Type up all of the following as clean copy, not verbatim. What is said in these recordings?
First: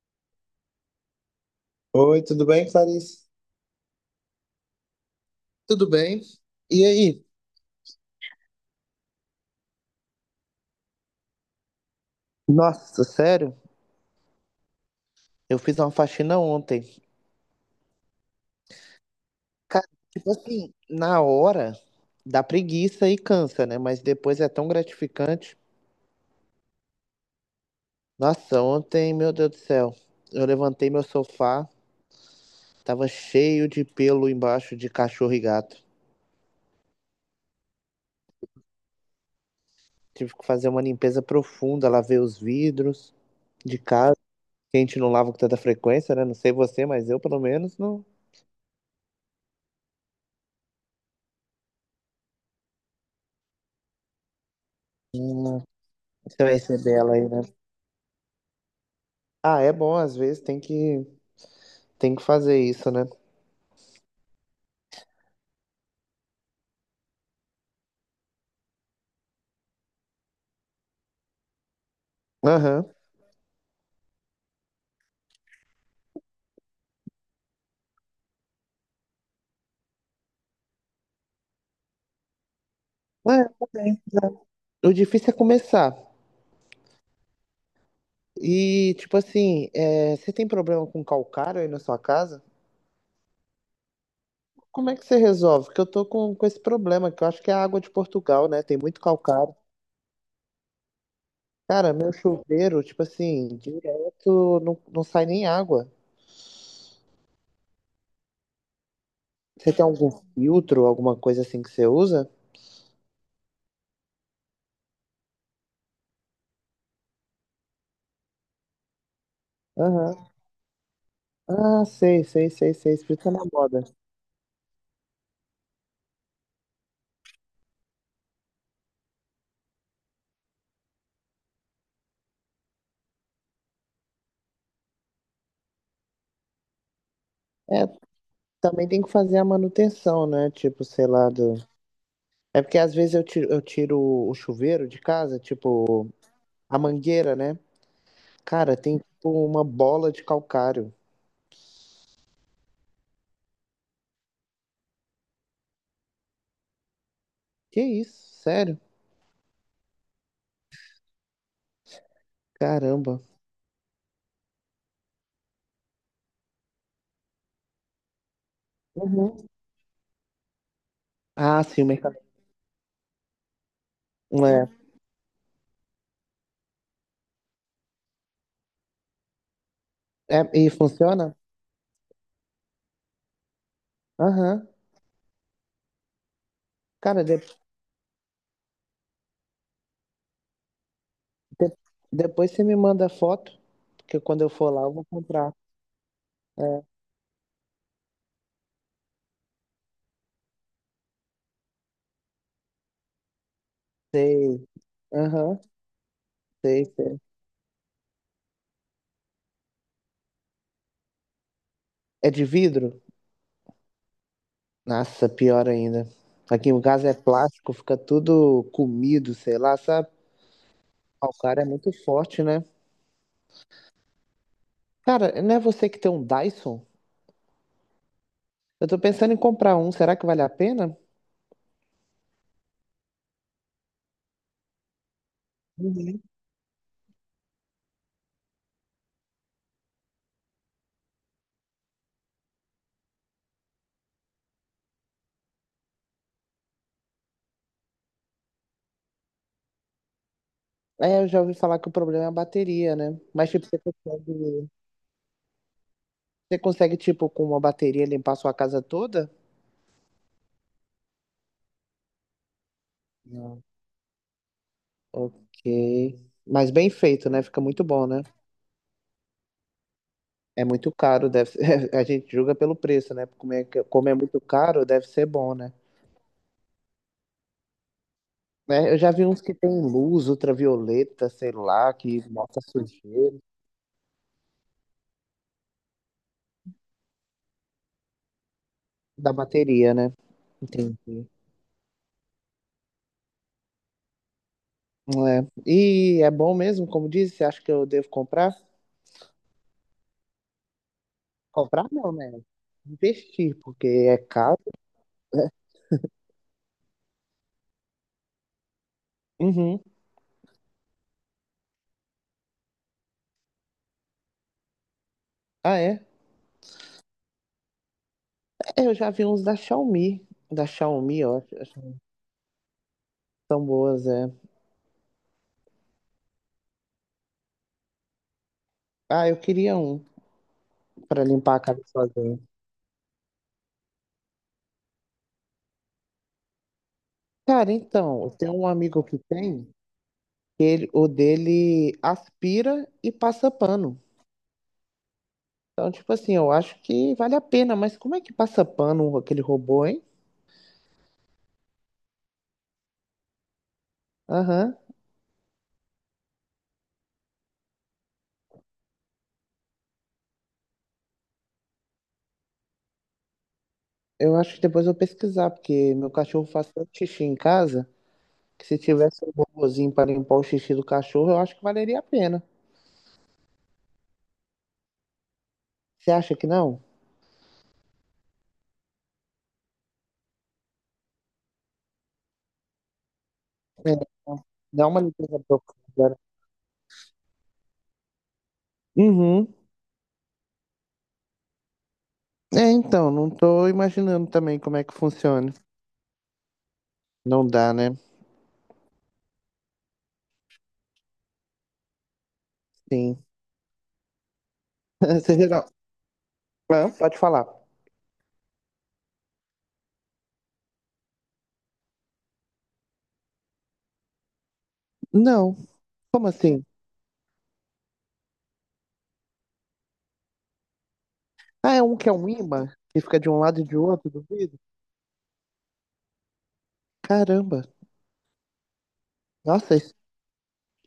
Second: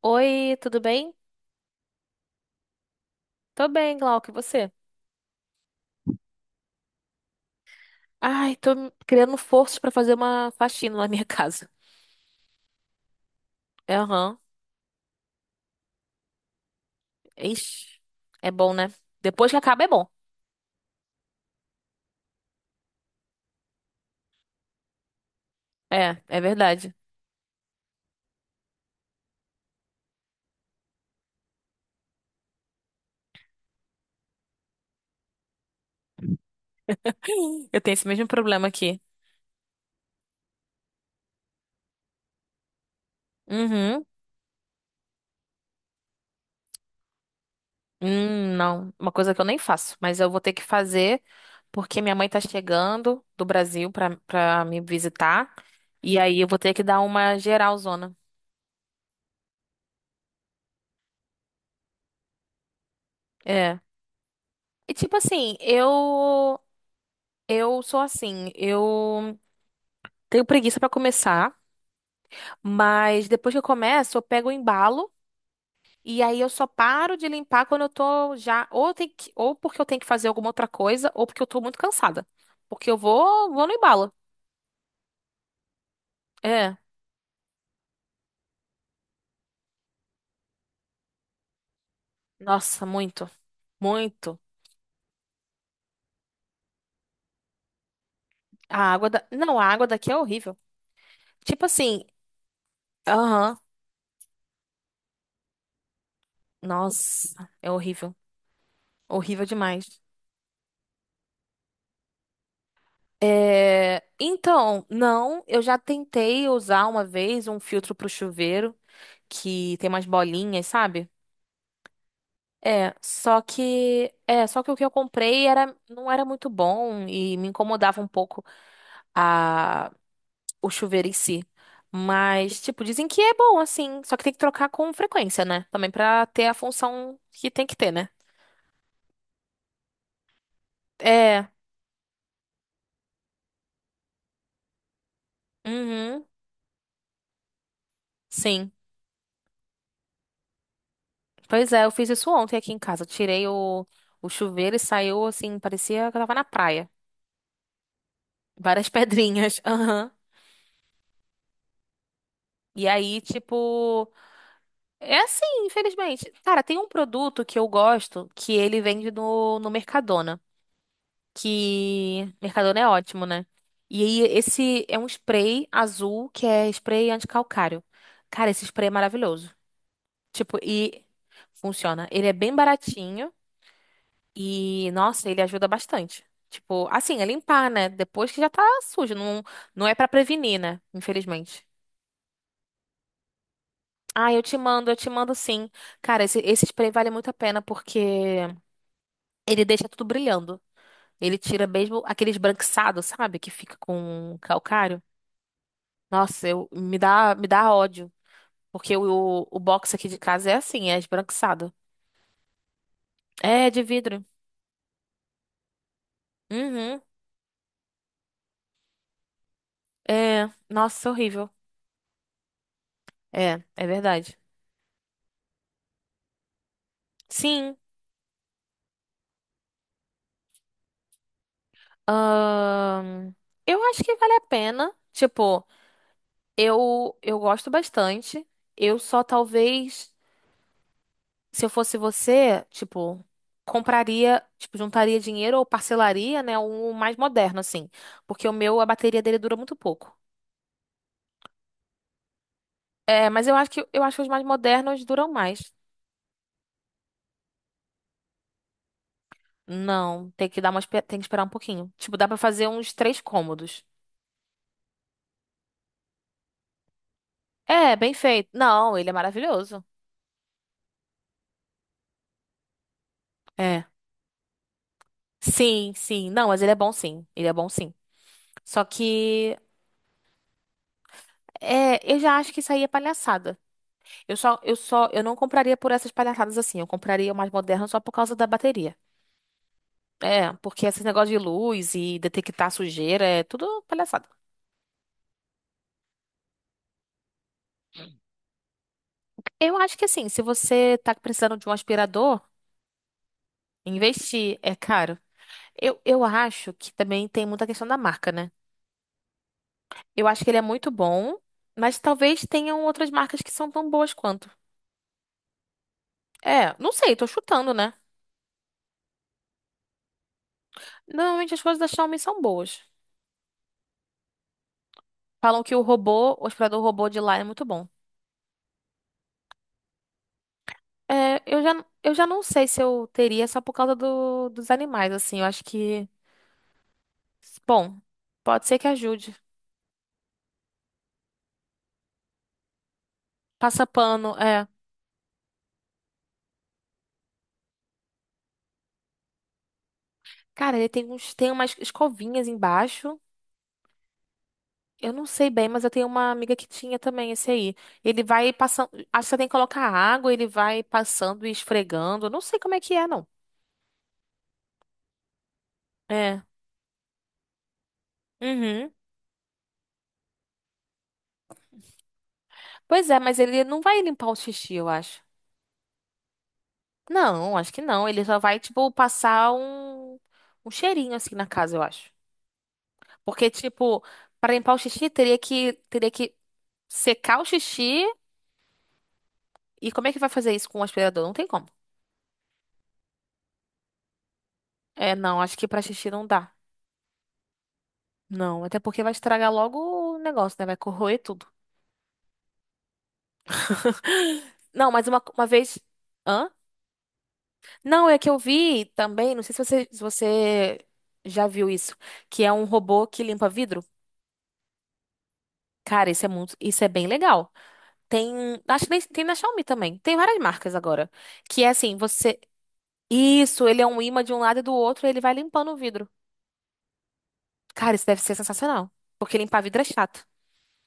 Oi, tudo bem? Oi, tudo bem, Clarice? Tô bem, Glauco, e você? Tudo bem? E aí? Ai, tô criando forças pra fazer uma faxina na minha casa. Nossa, sério? É, aham. Eu fiz uma faxina ontem. Ixi, é bom, né? Depois que acaba Cara, é bom. tipo assim, na hora dá preguiça e cansa, né? Mas depois é tão gratificante. É, é verdade. Nossa, ontem, meu Deus do céu, eu levantei meu sofá, tava cheio de pelo embaixo de cachorro e gato. Eu tenho esse mesmo problema aqui. Tive que fazer uma limpeza profunda, lavei os vidros de Uhum. casa, que a gente não lava com tanta frequência, né? Não sei você, mas eu pelo menos não. Não, uma coisa que eu nem faço, mas eu vou ter que fazer porque minha mãe tá chegando do Brasil pra me visitar. Hum. E aí Você eu vai vou ter que receber dar ela aí, uma né? geralzona. Ah, é bom, às vezes tem que fazer isso, né? É. E tipo assim, eu sou assim, eu tenho preguiça pra começar, Aham. mas depois que eu começo, eu pego o embalo e aí eu só paro de limpar quando eu tô já ou tem que, ou porque eu tenho que fazer alguma outra coisa ou porque eu tô muito cansada. Porque eu É, vou no também, embalo. é. O difícil é começar. É. E, tipo assim, é, você tem problema com calcário aí na sua casa? Nossa, muito. Muito. Como é que você resolve? Porque eu tô com esse problema, que eu acho que é a água de Portugal, né? A Tem muito água da... calcário. Não, a água daqui é horrível. Tipo Cara, assim, meu chuveiro, tipo assim, aham. direto não sai nem água. Nossa, é horrível. Horrível Você tem demais. algum filtro, alguma coisa assim que você usa? É, então, não, eu já tentei usar uma vez um filtro pro chuveiro que tem umas Aham. bolinhas, sabe? Ah, sei, sei, sei, É, sei. Isso tá só na moda. que é, só que o que eu comprei era não era muito bom e me incomodava um pouco a o chuveiro em si. Mas, tipo, dizem que é bom assim, só que tem que trocar com frequência, né? Também pra ter a função que tem que É. ter, né? Também tem que fazer a manutenção, né? Tipo, sei lá, É. do... É porque às vezes eu tiro o chuveiro de casa, tipo, Uhum. a mangueira, né? Sim. Cara, tem tipo uma bola de calcário. Pois é, eu fiz isso ontem aqui em casa. Eu tirei o chuveiro e saiu assim, parecia que eu tava na praia. Que isso? Sério? Várias pedrinhas. Aham. E Caramba. aí, tipo, é assim, infelizmente. Cara, tem um produto que eu gosto que ele vende Uhum. no Mercadona. Ah, sim, o mercado. Que Mercadona é ótimo, né? E aí, É. esse é um spray azul que é spray anticalcário. Cara, esse spray é maravilhoso. É, Tipo, e e funciona? funciona. Ele é bem baratinho Aham. e, nossa, ele ajuda bastante. Tipo, assim, Cara, é limpar, né? Depois que já tá sujo. Não, não é pra prevenir, né? Infelizmente. de- depois você me manda foto, porque Ah, quando eu for lá eu eu vou te mando comprar. sim. Cara, esse É, spray vale muito a pena porque. Ele deixa tudo brilhando. Ele tira mesmo aquele esbranquiçado, sabe? Que fica com sei. calcário. Aham, Nossa, eu, sei, me sei. dá, me dá ódio. Porque o box aqui de casa é assim, é esbranquiçado. É de vidro? É, de vidro. Nossa, pior ainda. Aqui em Uhum. casa é plástico, fica tudo comido, sei lá, sabe? É, nossa, Ah, o horrível. cara é muito forte, né? É, é verdade. Cara, não é você que tem um Dyson? Sim. Eu tô pensando em comprar um, será que vale a pena? Ahn, eu acho que vale a pena. Tipo, Uhum. eu gosto bastante. Eu só talvez. Se eu fosse você, tipo, compraria, tipo, juntaria dinheiro ou parcelaria, né, um mais moderno assim, porque o meu a bateria dele dura muito pouco. É, eu já ouvi falar que o problema é a bateria, né? É, mas Mas, eu tipo, acho que eu acho que os mais modernos duram mais. você consegue, tipo, com uma bateria limpar a sua casa toda? Não, tem que dar uma, tem que esperar um pouquinho. Tipo, dá pra fazer uns três Não. cômodos. Ok. Mas bem feito, né? Fica muito É, bom, bem né? feito. Não, ele é maravilhoso. É muito caro, deve ser... A gente julga pelo preço, né? Como é, É. como é muito caro, deve ser bom, né? Sim, sim. Não, mas ele é bom sim. Ele é bom sim. Só Né? Eu já vi uns que que tem luz ultravioleta, sei lá, é, eu que já acho que mostra isso aí é sujeira palhaçada. Eu não compraria por essas palhaçadas assim. Eu compraria mais moderna só por causa da bateria. da bateria, né? É, porque esses Entendi. negócios de luz e detectar sujeira é tudo palhaçada. É. E é bom mesmo, como disse, você acha que eu devo comprar? Eu acho que assim, se você tá precisando de um Comprar não, né? aspirador, Investir, porque é investir caro. é caro. Eu acho que também tem muita questão da marca, né? Uhum. Eu acho que ele é muito bom, mas talvez tenham outras marcas que são tão boas quanto. Ah, é? É, não sei, tô chutando, né? É, eu já vi uns da Xiaomi. Da Xiaomi, ó. Normalmente as Acho coisas da que Xiaomi são boas. elas é. Falam que o robô, o aspirador robô de lá é muito bom. Ah, eu queria um pra É, limpar a eu casa já, eu já sozinho. não sei se eu teria só por causa do, dos animais, assim. Eu acho que. Cara, Bom, então, eu tenho pode um ser que amigo que ajude. tem, que ele, o dele aspira e passa Passa pano. pano, é. Então, tipo assim, eu acho que vale a pena, mas como é que passa pano aquele robô, hein? Cara, tem umas escovinhas embaixo. Aham. Eu não sei bem, mas eu tenho uma amiga que tinha também esse aí. Ele vai passando. Acho que você tem que colocar água, ele vai passando e esfregando. Eu não sei como é que é, não. Eu acho que depois eu vou pesquisar, porque meu É. cachorro faz tanto xixi em casa que se Uhum. tivesse um robôzinho para limpar o xixi do cachorro, eu acho que valeria a pena. Pois é, mas ele não vai limpar o xixi, eu acho. Você acha que não? Não, acho que não. Ele só vai, tipo, passar um, um cheirinho assim na casa, eu acho. Porque, É, tipo, então, para limpar o dá uma xixi, teria limpeza que, teria profunda, né? que secar o xixi. Uhum. E como é que vai fazer isso com o aspirador? Não tem como. É, então, não tô imaginando também como é que É, não, funciona. acho que pra xixi não dá. Não dá, né? Não, até porque vai estragar logo o negócio, né? Vai corroer tudo. Sim. Não, mas uma, Você uma geral. vez. Hã? Ah, pode falar. Não, é que eu vi também, não sei se você já viu isso, que é um robô que limpa vidro. Não. Cara, Como assim? isso é bem legal. Tem, acho que tem na Xiaomi também. Tem várias marcas agora. Que é Ah, é um assim, que é um você ímã que fica de um lado e isso, de ele é um outro ímã do de um vidro? lado e do outro, e ele vai limpando o vidro. Caramba. Cara, isso deve ser sensacional. Porque limpar Nossa, vidro é chato.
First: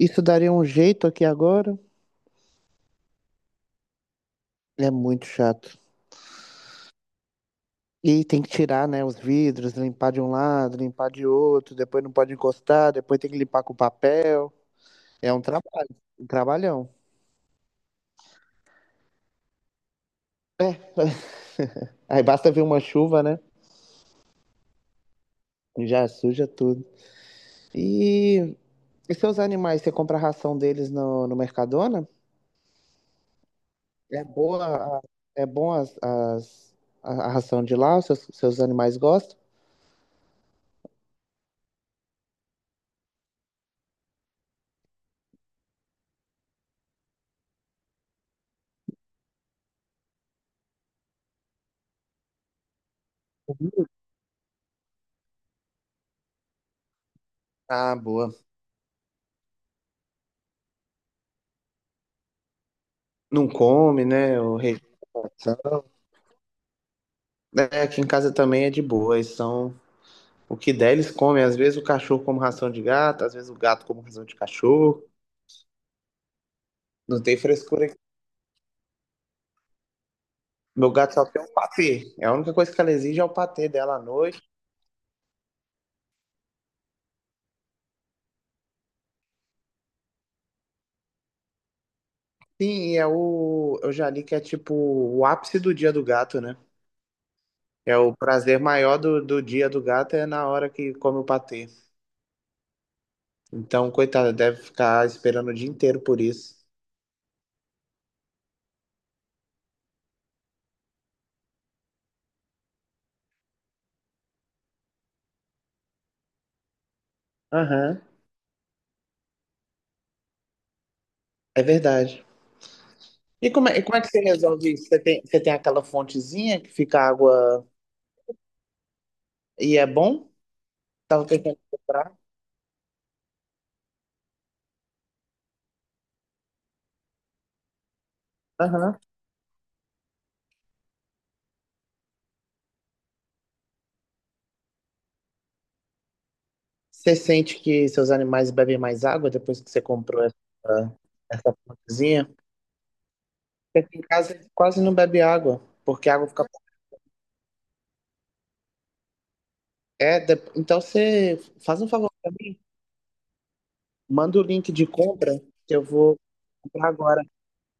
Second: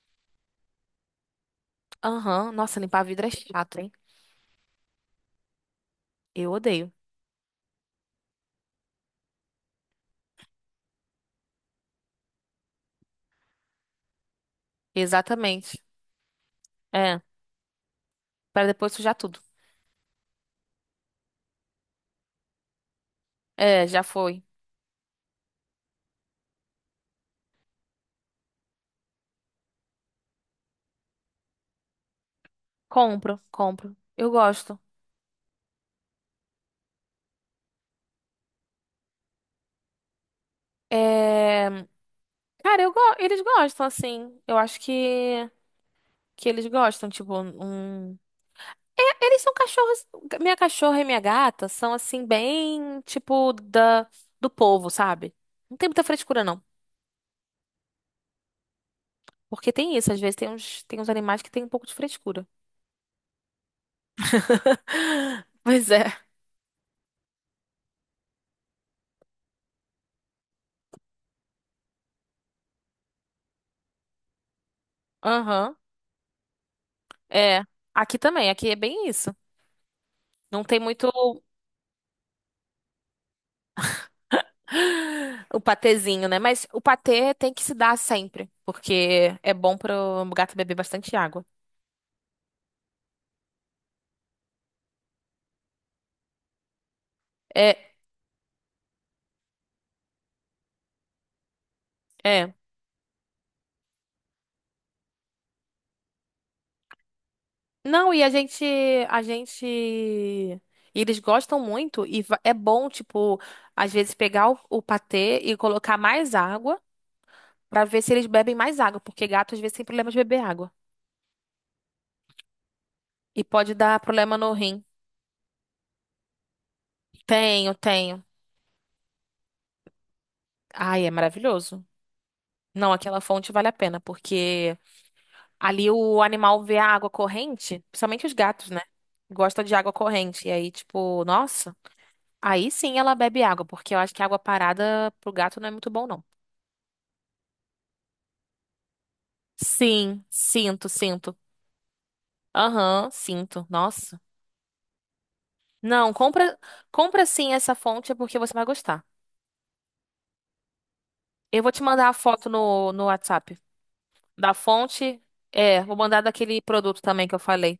isso daria um jeito aqui agora. Aham, nossa, limpar vidro é chato, hein? É muito chato. Eu odeio. E tem que tirar, né, os vidros, limpar de um lado, limpar de outro, depois não pode encostar, depois tem que limpar com papel. É um Exatamente. Um trabalhão. É, para depois sujar tudo. É, aí basta vir uma chuva, né? É, já foi. E já suja tudo. E, e seus animais, você compra a ração deles no Mercadona? Compro, compro. É Eu boa, gosto. É bom a ração de lá, os seus animais gostam? É... Cara, eu go... eles gostam, assim. Eu acho que eles gostam, tipo, um... É, eles são cachorros... Minha cachorra e minha gata são, assim, bem, tipo, da... do povo, sabe? Não tem muita frescura, não. Ah, boa. Porque tem isso, às vezes tem uns animais que tem um pouco de frescura. Não come, né? O rejeição. Pois é. É, aqui em casa também é de boa, eles são o que der, eles comem. Às vezes o cachorro como ração de gato, às vezes o gato como ração de cachorro. Aham. Não tem É. frescura aqui. Aqui também, aqui é bem isso. Não tem Meu muito gato só tem um patê. É a única coisa que ela exige é o patê dela à noite. o patezinho, né? Mas o patê tem que se dar sempre, porque é bom para o gato beber bastante água. Sim, e é o. Eu já li que é tipo o ápice do dia do gato, né? É, É o prazer maior do dia do gato é na hora que come o patê. é. Então, coitado deve ficar esperando o dia inteiro por isso. Não, e a gente e eles gostam muito e é bom, tipo, às vezes pegar o patê e colocar mais água pra Aham, ver se eles bebem mais água, porque gato às vezes tem problema de beber água. é verdade. E E pode e como dar é que você problema no resolve rim. isso? Você tem aquela fontezinha que fica água. Tenho, tenho. E é bom? Ai, é Tava pensando em maravilhoso. comprar. Não, aquela fonte vale a pena, porque ali o animal vê a água corrente, principalmente os gatos, né? Aham. Gosta de água corrente. E aí, tipo, nossa, aí sim ela bebe água, porque eu acho que água parada pro gato não é muito bom, não. Você sente que seus animais bebem mais água depois que você Sim, comprou sinto, sinto. essa plantazinha? Aham, sinto. Porque aqui em Nossa. casa ele quase não bebe água, porque Não, a água fica. Compra sim essa fonte é porque você vai gostar. É, então você Eu vou faz te um mandar favor a pra foto mim, no WhatsApp. manda o Da link de fonte? compra que É, eu vou vou mandar daquele comprar produto agora. também que eu falei.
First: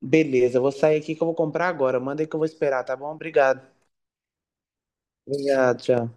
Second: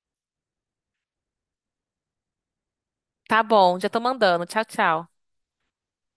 Beleza, eu vou sair aqui que eu vou comprar agora. Manda aí que eu vou esperar, tá bom? Tá Obrigado. bom, já tô mandando. Tchau, tchau. Obrigado, tchau.